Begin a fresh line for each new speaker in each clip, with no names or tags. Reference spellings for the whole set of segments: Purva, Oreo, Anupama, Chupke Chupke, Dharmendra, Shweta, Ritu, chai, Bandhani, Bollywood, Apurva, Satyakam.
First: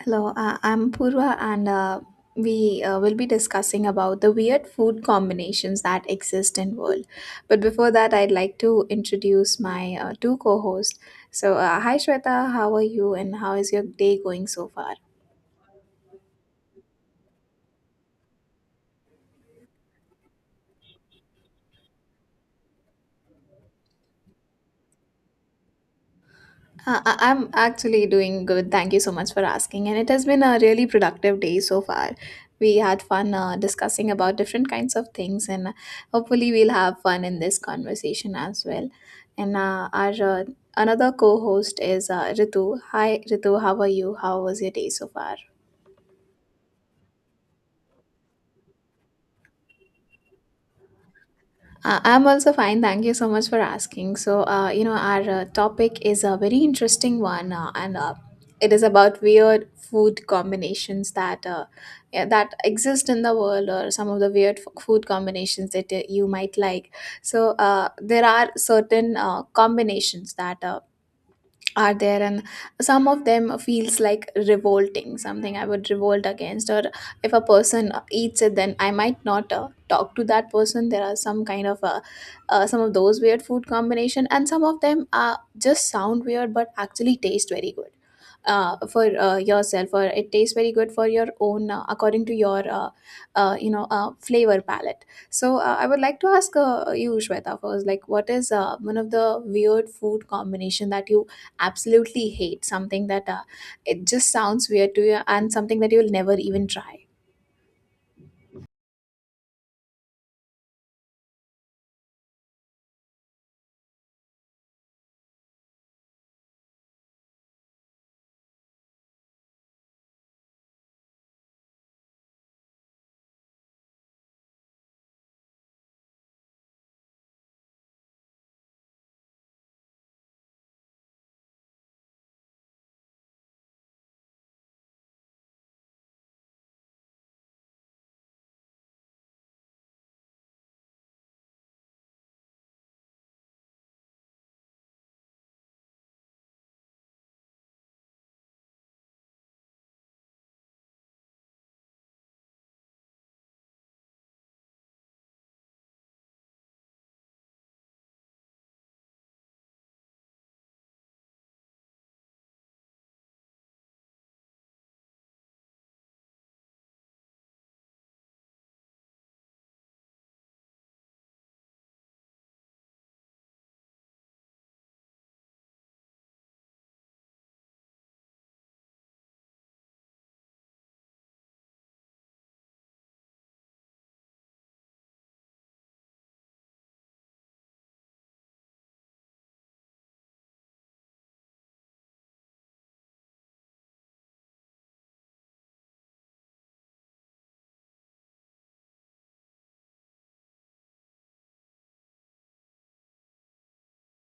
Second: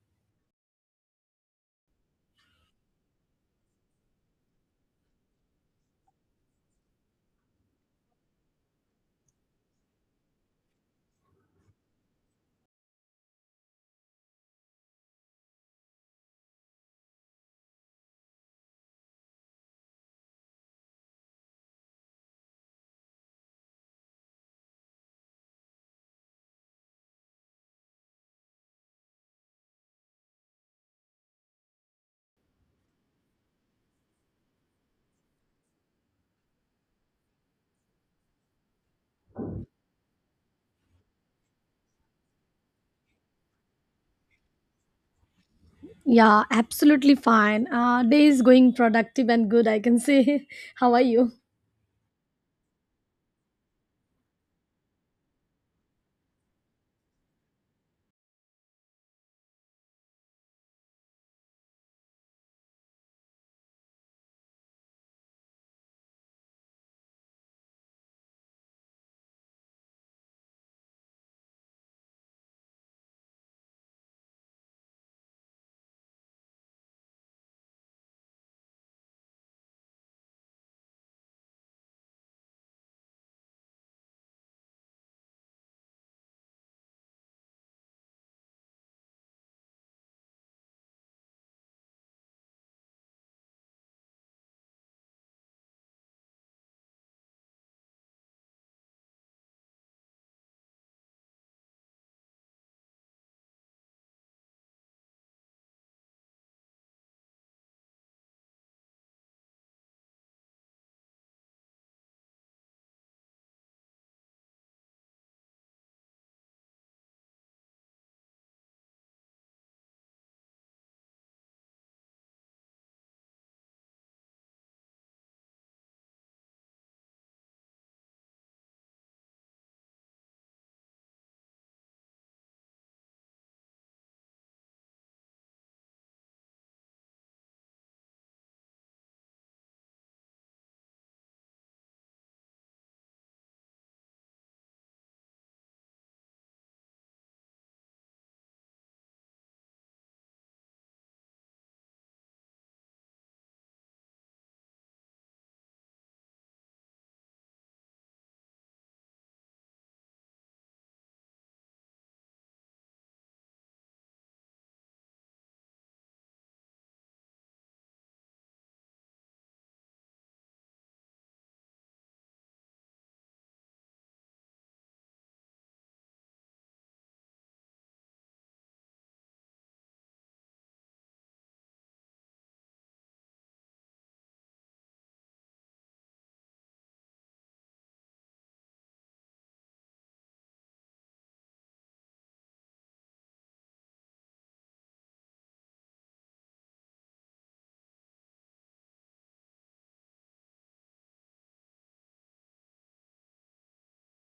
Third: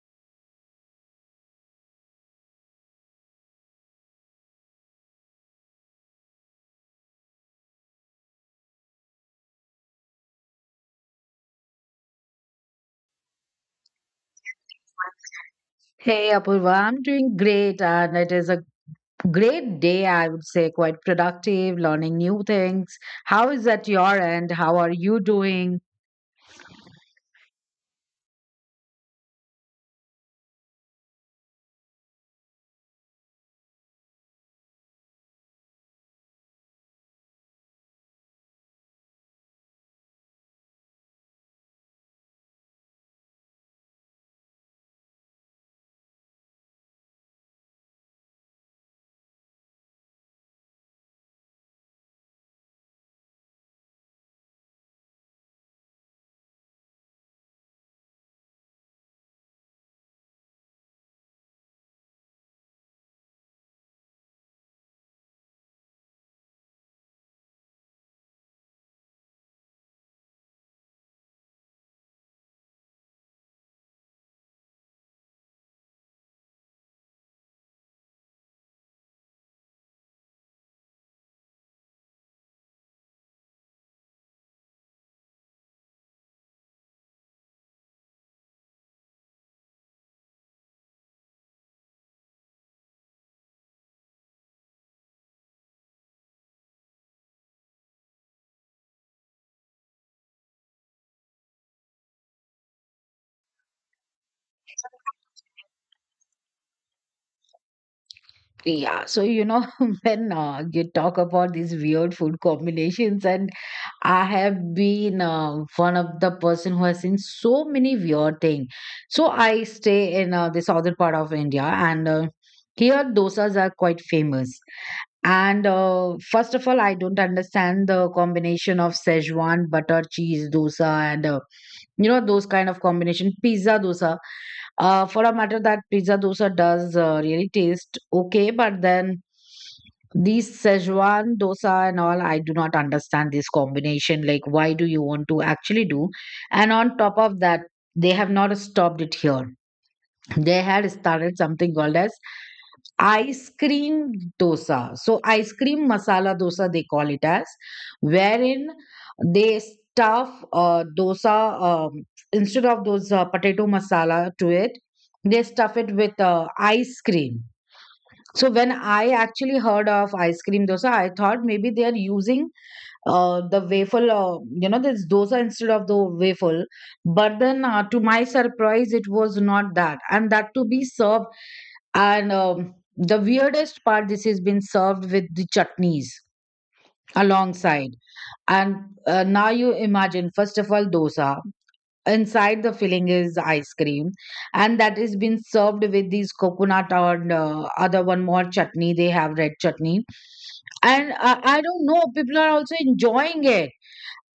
Hello, I'm Purva, and we will be discussing about the weird food combinations that exist in world. But before that, I'd like to introduce my two co-hosts. Hi Shweta, how are you, and how is your day going so far?
Hey Apurva, I'm doing great, and it is a great day, I would say, quite productive, learning new things. How is at your end? How are you doing?
I'm actually doing good. Thank you so much for asking. And it has been a really productive day so far. We had fun discussing about different kinds of things, and hopefully, we'll have fun in this conversation as well. And our another co host is Ritu. Hi, Ritu, how are you? How was your day so far?
Yeah, absolutely fine. Day is going productive and good, I can say. How are you?
I'm also fine. Thank you so much for asking. So our topic is a very interesting one, and it is about weird food combinations that exist in the world, or some of the weird food combinations that you might like. So, there are certain combinations that are there and some of them feels like revolting, something I would revolt against. Or if a person eats it, then I might not talk to that person. There are some kind of some of those weird food combination, and some of them are just sound weird but actually taste very good for yourself, or it tastes very good for your own, according to your flavor palette. So I would like to ask you Shweta first, like, what is one of the weird food combination that you absolutely hate, something that it just sounds weird to you and something that you'll never even try.
Yeah, when you talk about these weird food combinations, and I have been one of the person who has seen so many weird things. So I stay in the southern part of India, and here dosas are quite famous. And first of all, I don't understand the combination of Szechuan butter cheese dosa and, those kind of combination pizza dosa. For a matter that pizza dosa does really taste okay, but then these Szechuan dosa and all, I do not understand this combination. Like, why do you want to actually do? And on top of that, they have not stopped it here. They had started something called as ice cream dosa. So, ice cream masala dosa, they call it as, wherein they stuff dosa, instead of those potato masala to it, they stuff it with ice cream. So, when I actually heard of ice cream dosa, I thought maybe they are using the waffle, this dosa instead of the waffle. But then, to my surprise, it was not that. And that to be served. And the weirdest part, this has been served with the chutneys alongside. And now you imagine, first of all, dosa. Inside the filling is ice cream, and that is been served with these coconut or other one more chutney. They have red chutney, and I don't know. People are also enjoying it.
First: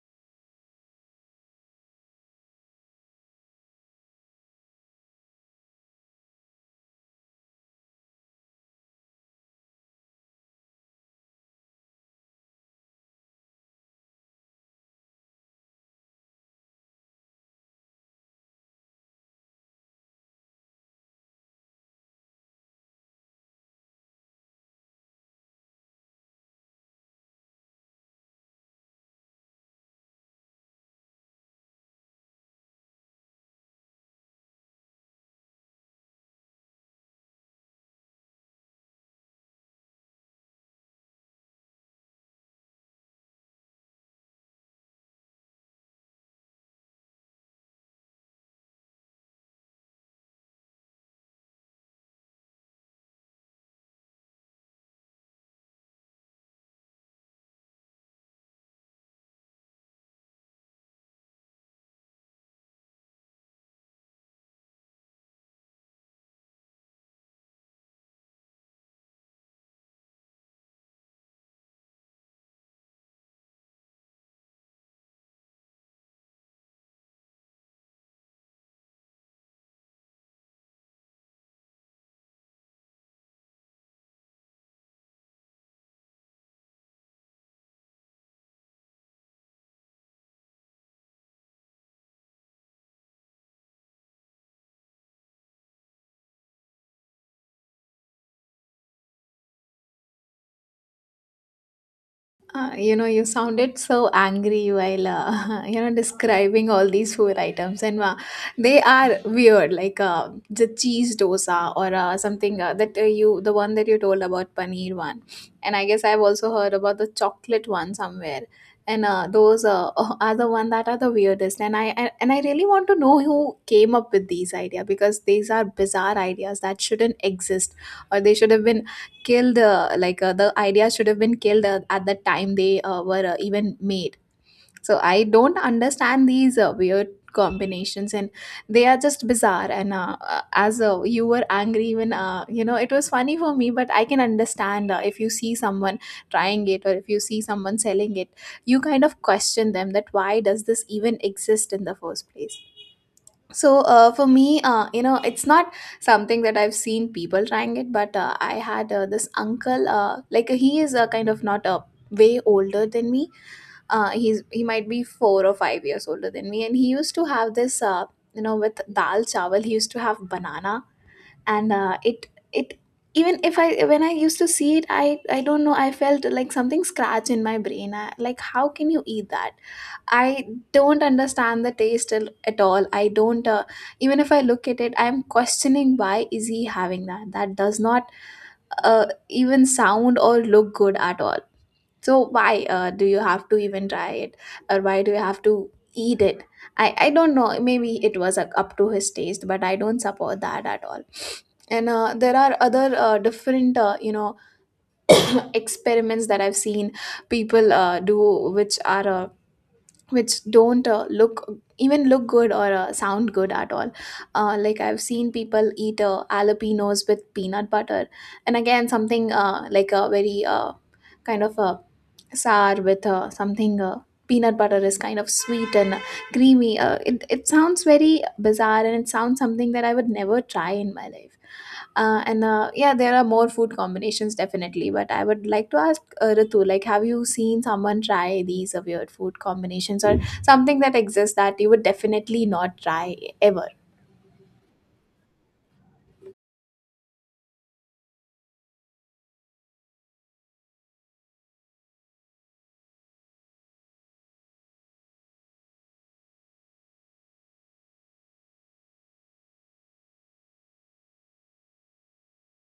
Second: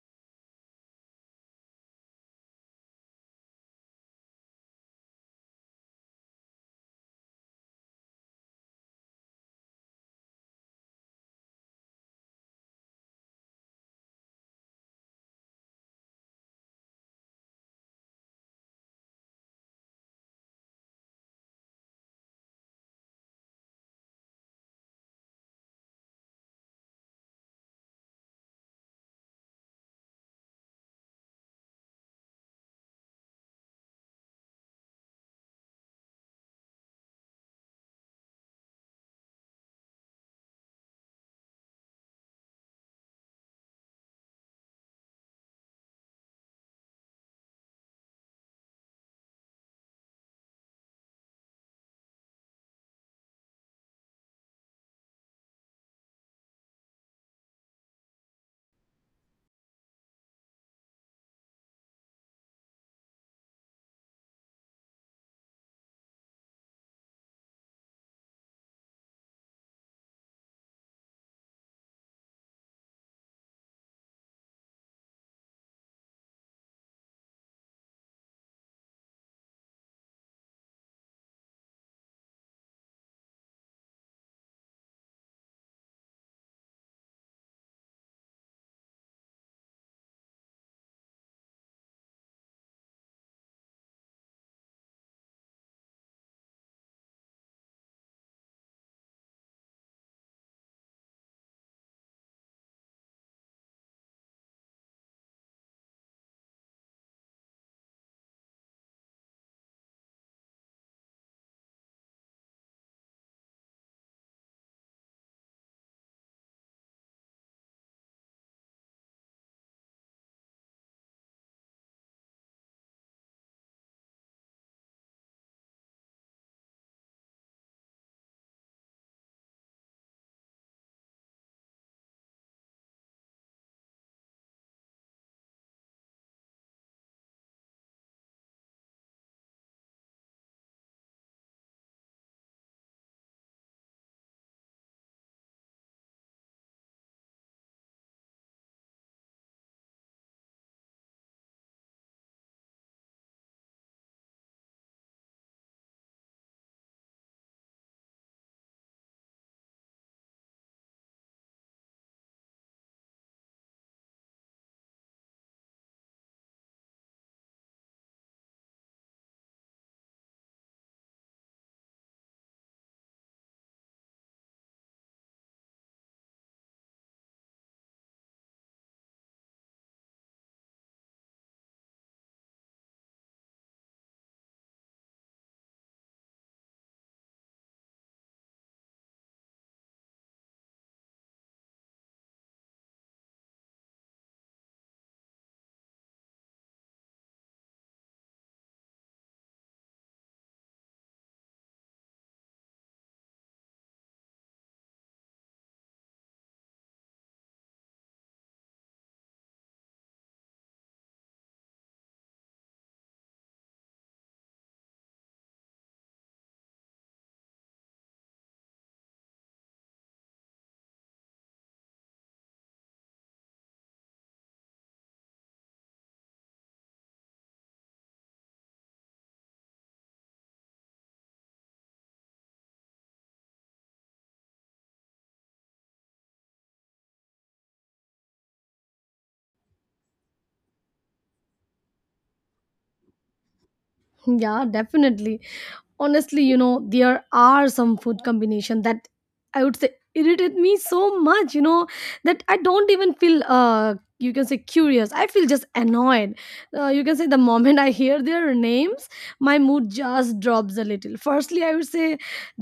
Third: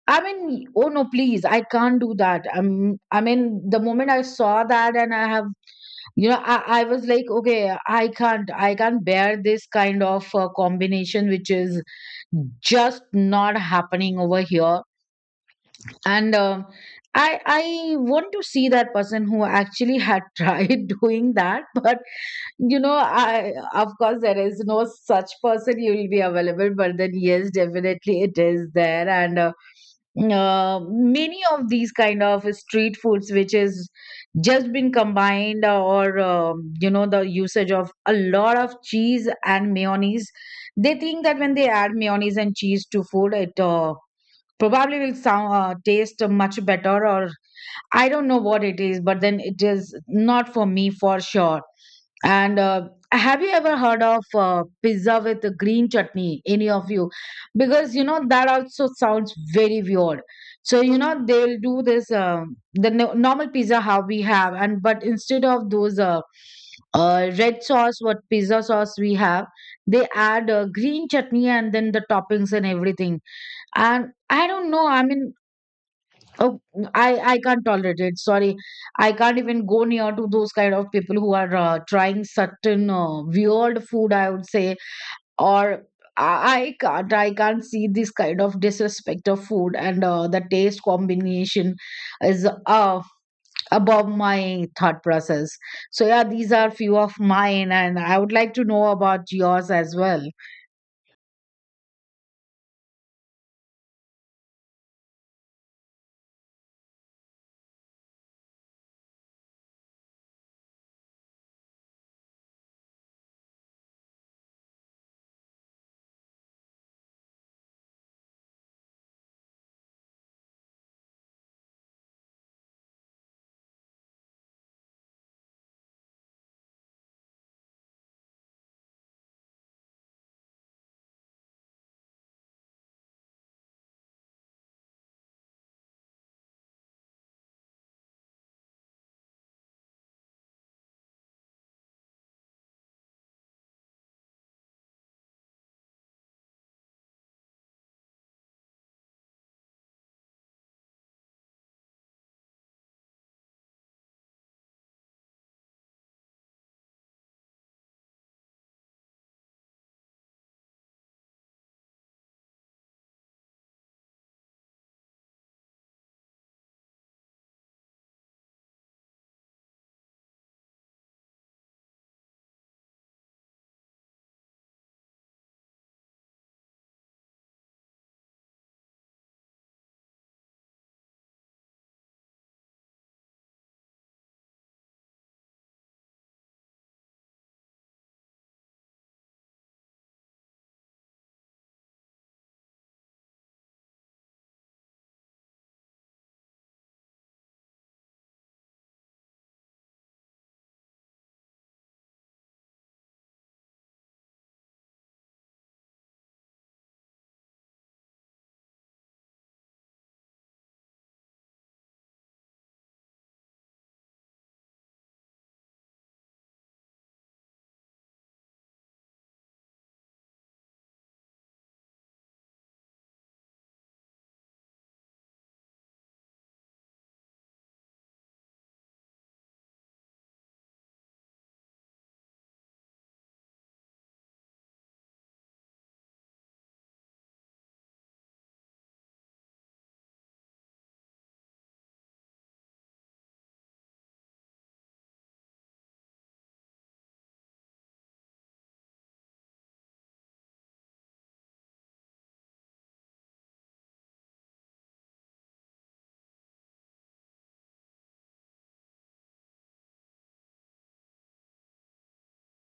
I mean, oh no, please, I can't do that. I mean, the moment I saw that, and I have, I was like, okay, I can't bear this kind of combination, which is just not happening over here. And I want to see that person who actually had tried doing that, but you know, I, of course, there is no such person you will be available. But then, yes, definitely, it is there. And. Many of these kind of street foods which is just been combined, or you know the usage of a lot of cheese and mayonnaise. They think that when they add mayonnaise and cheese to food, it probably will sound, taste much better, or I don't know what it is, but then it is not for me for sure. and Have you ever heard of pizza with a green chutney? Any of you? Because you know that also sounds very weird. So you know they'll do this, the no- normal pizza how we have, and but instead of those red sauce, what pizza sauce we have, they add green chutney and then the toppings and everything. And I don't know. I mean, oh, I I can't tolerate it. Sorry, I can't even go near to those kind of people who are trying certain weird food. I would say, or I can't see this kind of disrespect of food, and the taste combination is above my thought process. So yeah, these are few of mine, and I would like to know about yours as well.
You know, you sounded so angry while you know describing all these food items, and they are weird, like the cheese dosa or something that you, the one that you told about paneer one, and I guess I've also heard about the chocolate one somewhere, and those are the one that are the weirdest, and I really want to know who came up with these idea, because these are bizarre ideas that shouldn't exist, or they should have been killed, like the idea should have been killed at the time they were even made. So I don't understand these weird combinations, and they are just bizarre. And as you were angry, even you know, it was funny for me, but I can understand if you see someone trying it, or if you see someone selling it, you kind of question them that why does this even exist in the first place. So for me, you know, it's not something that I've seen people trying it, but I had this uncle. Like, he is kind of not a way older than me. He might be 4 or 5 years older than me, and he used to have this. You know, with dal chawal, he used to have banana, and it it even if I, when I used to see it, I don't know. I felt like something scratch in my brain. I, like, how can you eat that? I don't understand the taste at all. I don't, even if I look at it, I'm questioning, why is he having that? That does not even sound or look good at all. So why do you have to even try it, or why do you have to eat it? I don't know. Maybe it was up to his taste, but I don't support that at all. And there are other different you know experiments that I've seen people do, which are. Which don't look, even look good or sound good at all. Like I've seen people eat jalapenos with peanut butter, and again, something like a very kind of a sour with something, peanut butter is kind of sweet and creamy. It sounds very bizarre, and it sounds something that I would never try in my life. And yeah, there are more food combinations definitely, but I would like to ask Ritu, like, have you seen someone try these weird food combinations, or something that exists that you would definitely not try ever?
Yeah, definitely. Honestly, you know, there are some food combination that I would say irritate me so much, you know, that I don't even feel you can say curious. I feel just annoyed. You can say the moment I hear their names, my mood just drops a little. Firstly, I would say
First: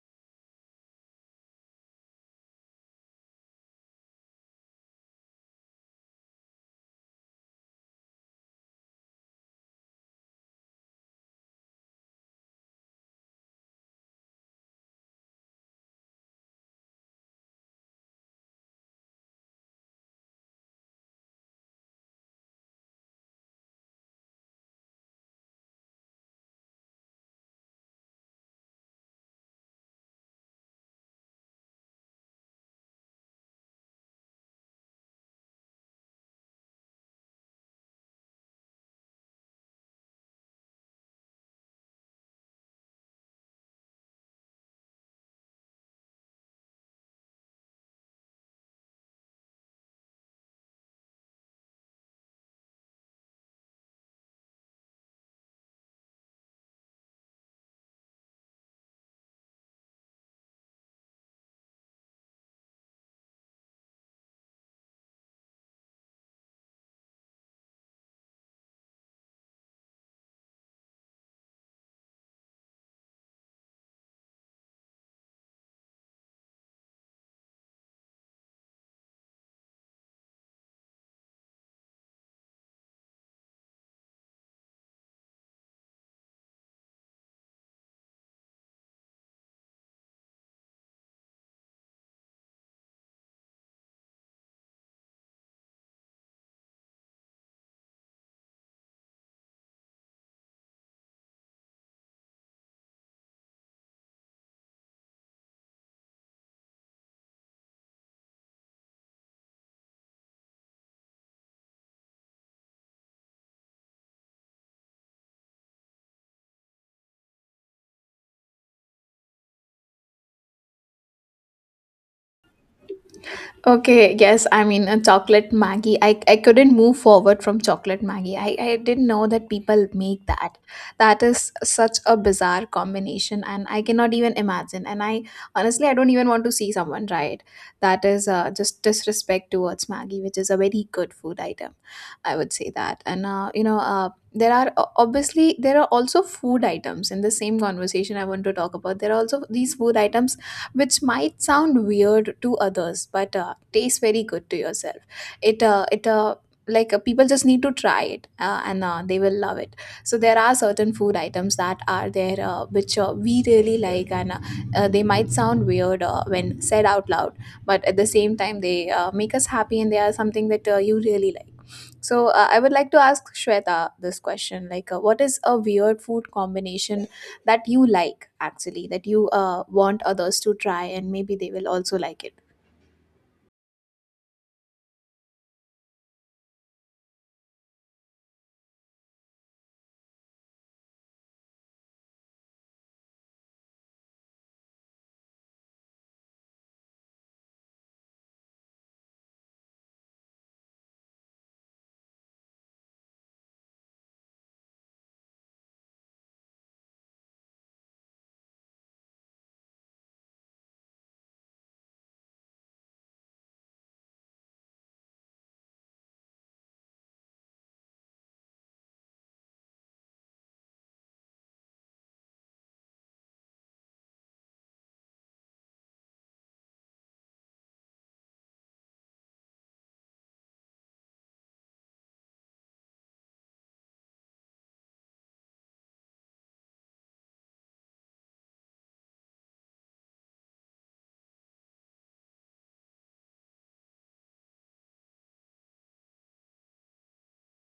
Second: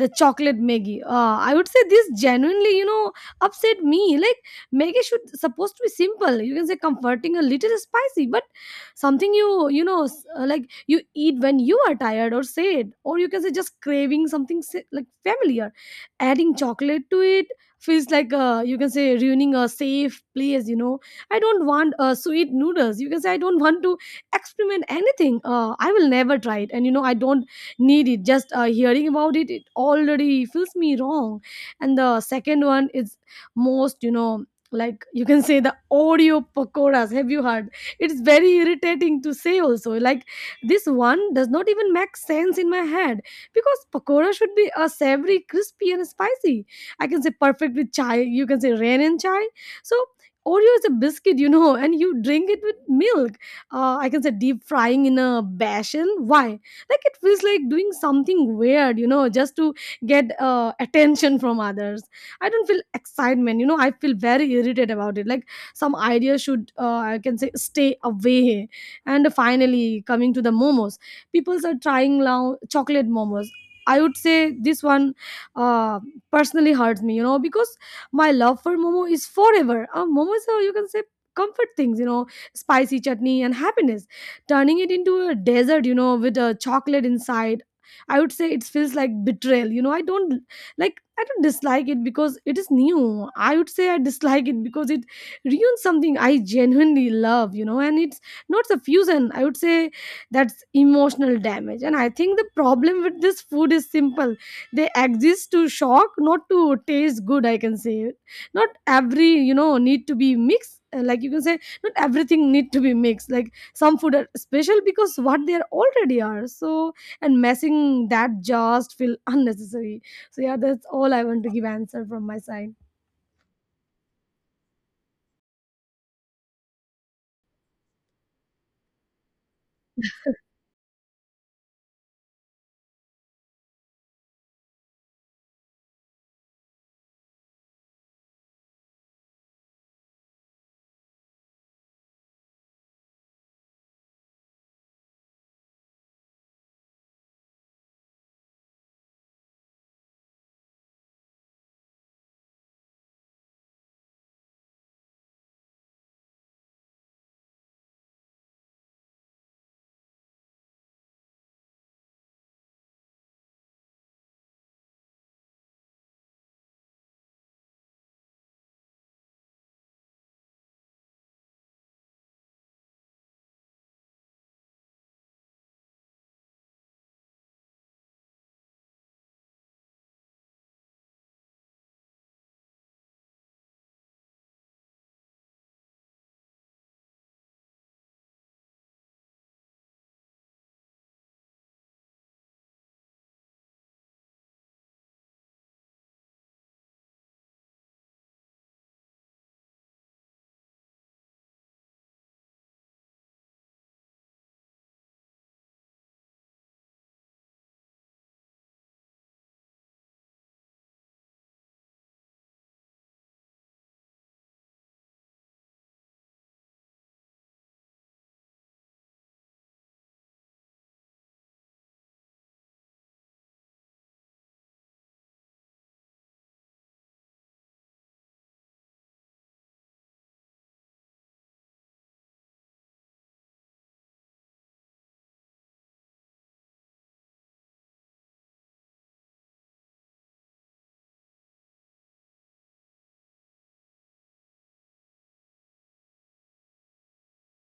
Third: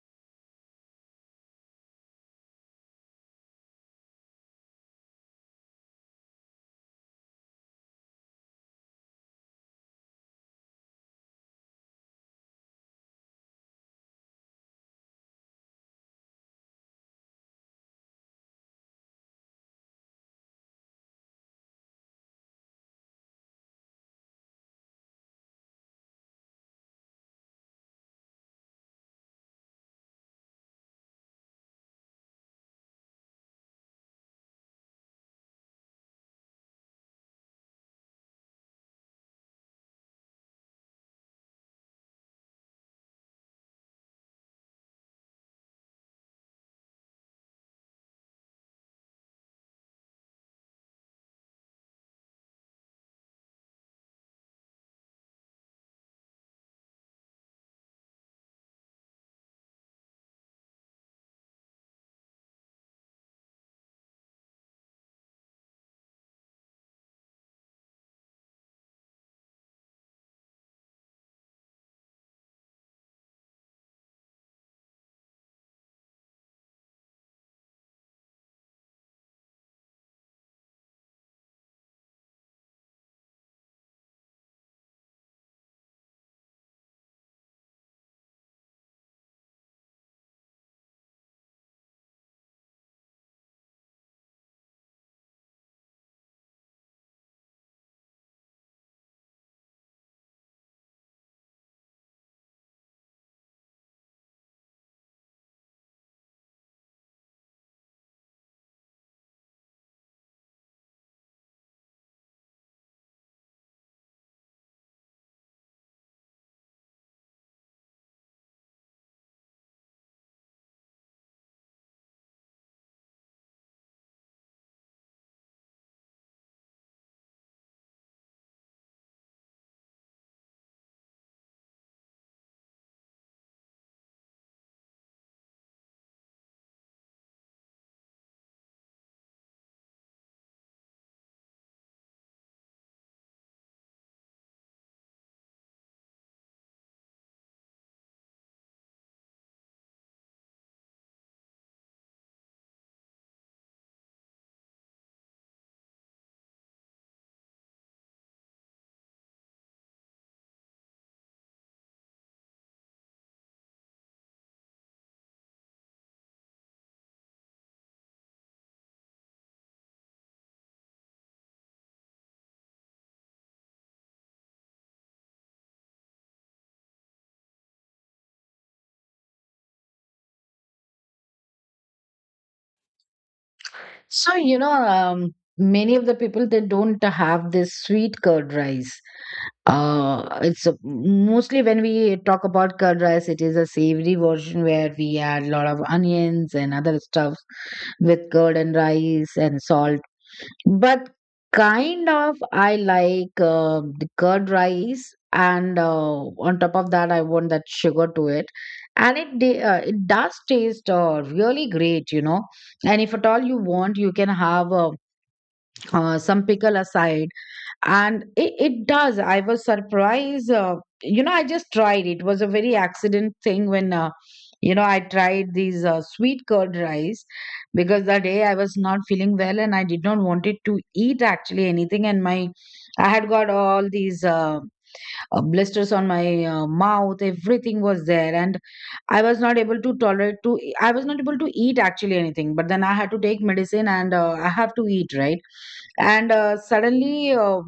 the chocolate Maggie, I would say this genuinely, you know, upset me. Like, Maggie should supposed to be simple, you can say, comforting, a little spicy, but something you, like you eat when you are tired or sad, or you can say just craving something like familiar. Adding chocolate to it feels like, you can say, ruining a safe place, you know. I don't want sweet noodles. You can say I don't want to experiment anything. I will never try it, and you know, I don't need it. Just hearing about it, it already feels me wrong. And the second one is most, you know, like you can say the Oreo pakoras. Have you heard? It's very irritating to say also. Like, this one does not even make sense in my head, because pakora should be a savory, crispy, and spicy. I can say perfect with chai. You can say rain and chai. So Oreo is a biscuit, you know, and you drink it with milk. I can say deep frying in a bashin. Why? Like it feels like doing something weird, you know, just to get attention from others. I don't feel excitement, you know. I feel very irritated about it. Like, some idea should, I can say, stay away. And finally, coming to the momos, people are trying now chocolate momos. I would say this one uh, personally hurts me, you know, because my love for momo is forever. Momos are, you can say, comfort things, you know, spicy chutney and happiness. Turning it into a desert, you know, with a chocolate inside, I would say it feels like betrayal. You know, I don't dislike it because it is new. I would say I dislike it because it ruins something I genuinely love, you know, and it not suffusion, I would say. That's emotional damage. And I think the problem with this food is simple: they exist to shock, not to taste good, I can say. Not every, you know, need to be mixed. Like, you can say, not everything need to be mixed. Like some food are special because what they are already are, so and messing that just feel unnecessary. So yeah, that's all I want to give answer from my side.
Okay, yes, I mean, a chocolate Maggie. I couldn't move forward from chocolate Maggie. I didn't know that people make that. That is such a bizarre combination, and I cannot even imagine. And I honestly, I don't even want to see someone try it. That is just disrespect towards Maggie, which is a very good food item. I would say that. And you know, there are obviously there are also food items in the same conversation I want to talk about. There are also these food items which might sound weird to others, but tastes very good to yourself. It it like people just need to try it, and they will love it. So there are certain food items that are there which we really like, and they might sound weird when said out loud, but at the same time, they make us happy, and they are something that you really like. So I would like to ask Shweta this question: like, what is a weird food combination that you like actually, that you want others to try, and maybe they will also like it.
So you know, many of the people they don't have this sweet curd rice. It's a, mostly when we talk about curd rice, it is a savory version where we add a lot of onions and other stuff with curd and rice and salt. But kind of, I like the curd rice, and on top of that, I want that sugar to it. And it does taste really great, you know. And if at all you want, you can have some pickle aside, and it does. I was surprised. I just tried, it was a very accident thing when, I tried these sweet curd rice, because that day I was not feeling well and I did not wanted to eat actually anything, and my I had got all these blisters on my mouth, everything was there, and I was not able to tolerate to I was not able to eat actually anything, but then I had to take medicine, and I have to eat, right? And suddenly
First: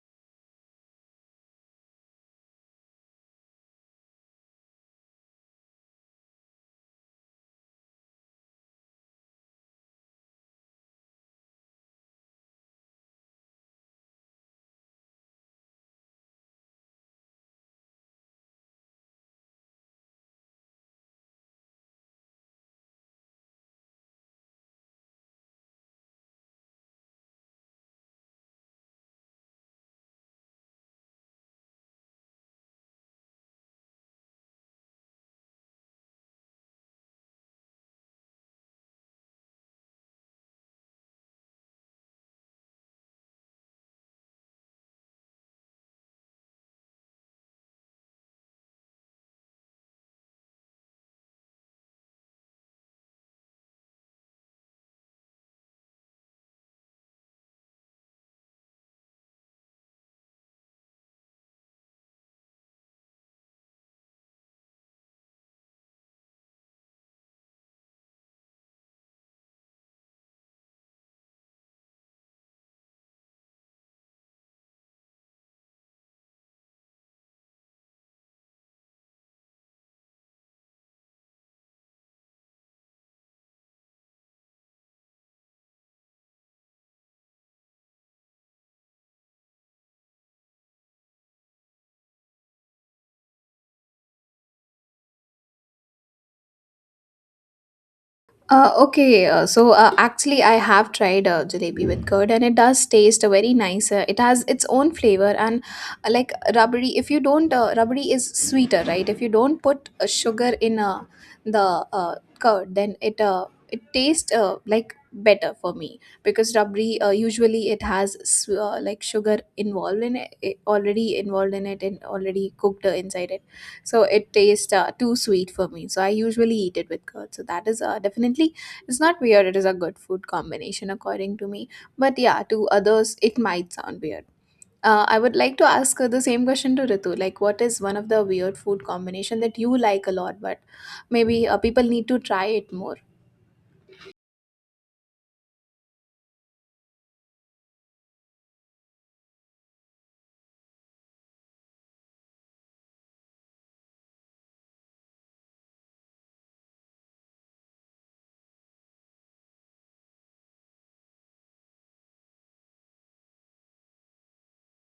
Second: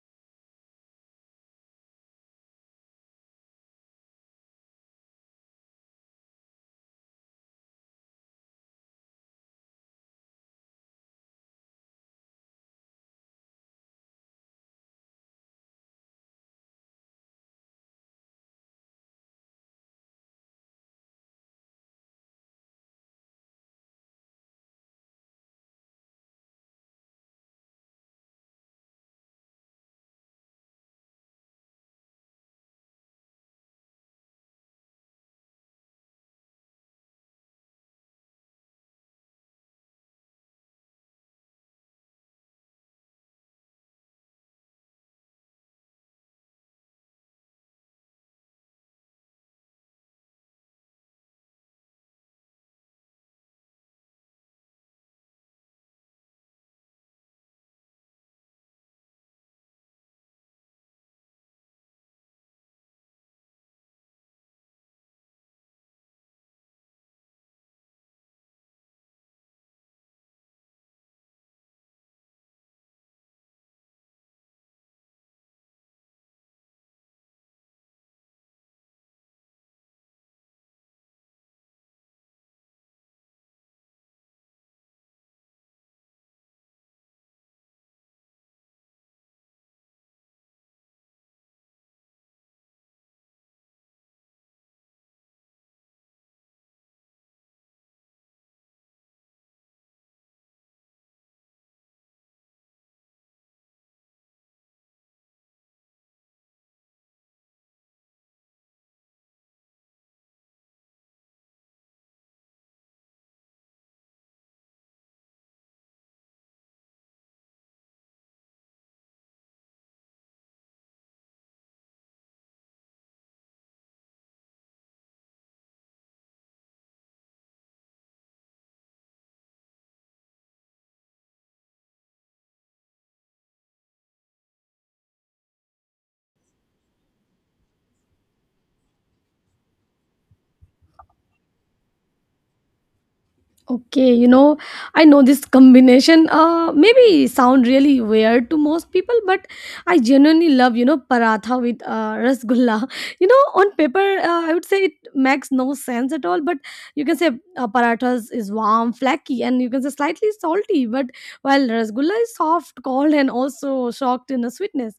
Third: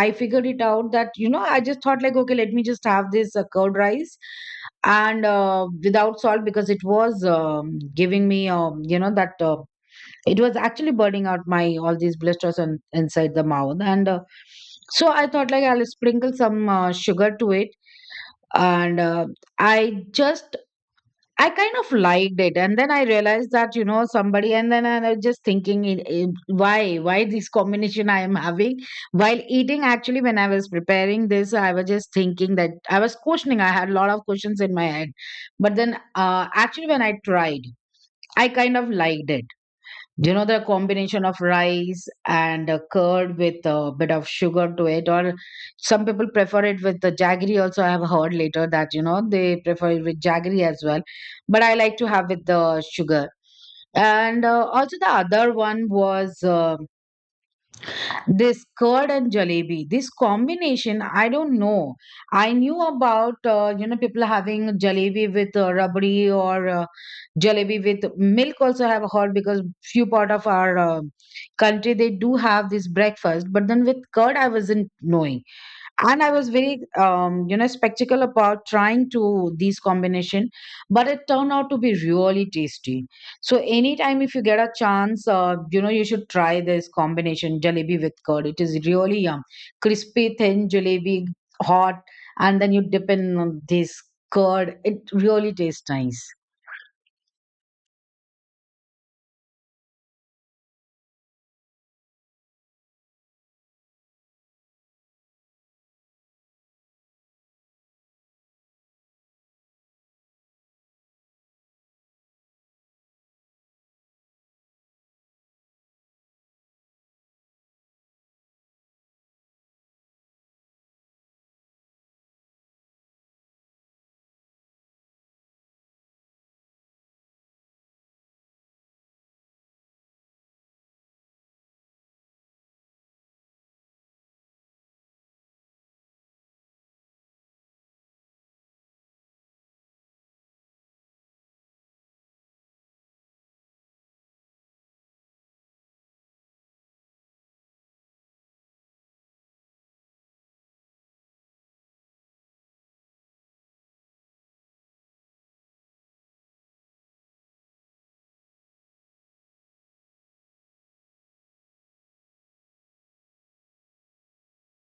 I figured it out that, you know, I just thought like, okay, let me just have this curd rice, and without salt, because it was, giving me, that, it was actually burning out my all these blisters on inside the mouth, and so I thought like I'll sprinkle some sugar to it, and i just I kind of liked it. And then I realized that, you know, somebody, and then I was just thinking why this combination I am having while eating. Actually, when I was preparing this, I was just thinking that, I was questioning, I had a lot of questions in my head, but then actually when I tried, I kind of liked it. Do you know the combination of rice and curd with a bit of sugar to it? Or some people prefer it with the jaggery. Also, I have heard later that, you know, they prefer it with jaggery as well. But I like to have with the sugar. And also, the other one was. This curd and jalebi, this combination, I don't know. I knew about, people having jalebi with rabdi, or jalebi with milk also I have heard, because few part of our country, they do have this breakfast. But then with curd, I wasn't knowing, and I was very, spectacle about trying to these combination, but it turned out to be really tasty. So anytime if you get a chance, you should try this combination, jalebi with curd, it is really yum. Crispy thin jalebi, hot, and then you dip in, this curd, it really tastes nice.
Okay, so actually, I have tried jalebi with curd, and it does taste very nice. It has its own flavor, and like rubbery. If you don't, rubbery is sweeter, right? If you don't put sugar in the curd, then it tastes like better for me, because rubbery usually it has like sugar involved in it, already involved in it, and already cooked inside it. So it tastes too sweet for me, so I usually eat it with curd. So that is definitely, it's not weird, it is a good food combination according to me. But yeah, to others it might sound weird. I would like to ask the same question to Ritu. Like, what is one of the weird food combination that you like a lot, but maybe people need to try it more?
Okay, you know, I know this combination maybe sound really weird to most people, but I genuinely love, you know, paratha with rasgulla. You know, on paper, I would say it makes no sense at all. But you can say parathas is warm, flaky, and you can say slightly salty, but while rasgulla is soft, cold, and also shocked in the sweetness.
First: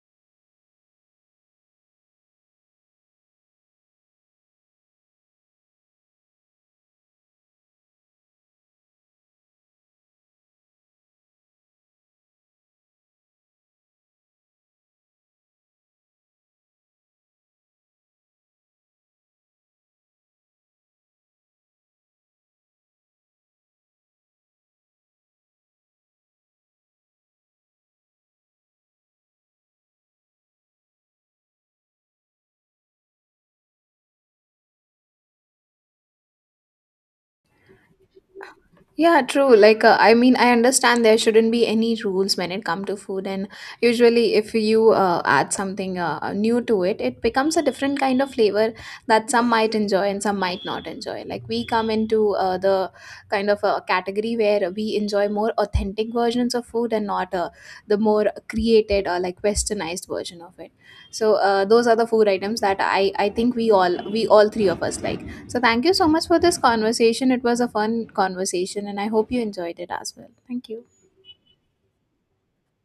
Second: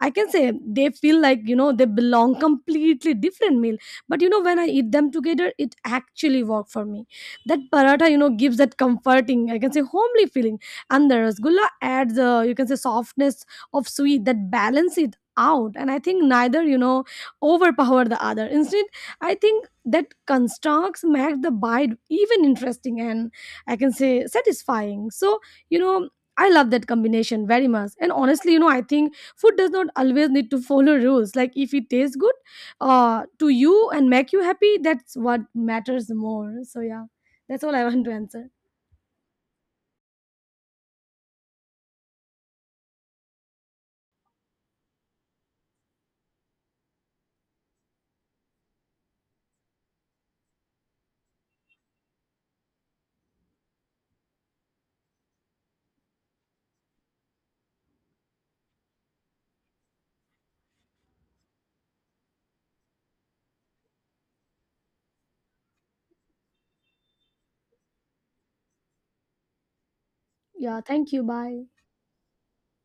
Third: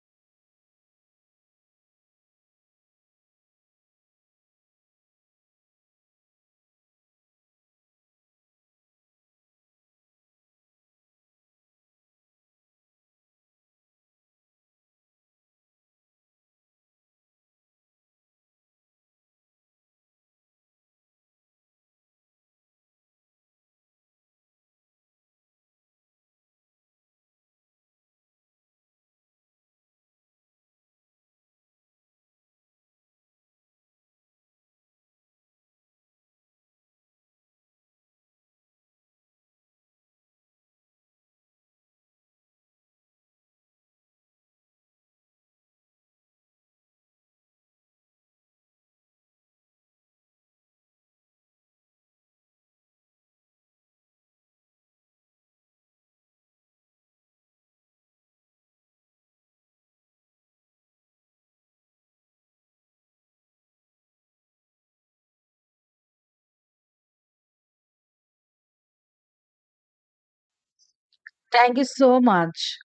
I can say they feel like, you know, they belong completely different meal, but you know, when I eat them together, it actually worked for me. That paratha, you know, gives that comforting, I can say, homely feeling, and the rasgulla adds, you can say, softness of sweet that balance it out. And I think neither, you know, overpower the other. Instead, I think that constructs make the bite even interesting and, I can say, satisfying. So you know, I love that combination very much. And honestly, you know, I think food does not always need to follow rules. Like if it tastes good to you and make you happy, that's what matters more. So yeah, that's all I want to answer.
Yeah, true. Like, I mean, I understand there shouldn't be any rules when it come to food, and usually, if you add something new to it, it becomes a different kind of flavor that some might enjoy and some might not enjoy. Like, we come into the kind of a category where we enjoy more authentic versions of food, and not the more created or like westernized version of it. So, those are the food items that I think we all three of us like. So, thank you so much for this conversation. It was a fun conversation, and I hope you enjoyed it as well. Thank
Yeah,
you.
thank you. Bye.
Thank you so much.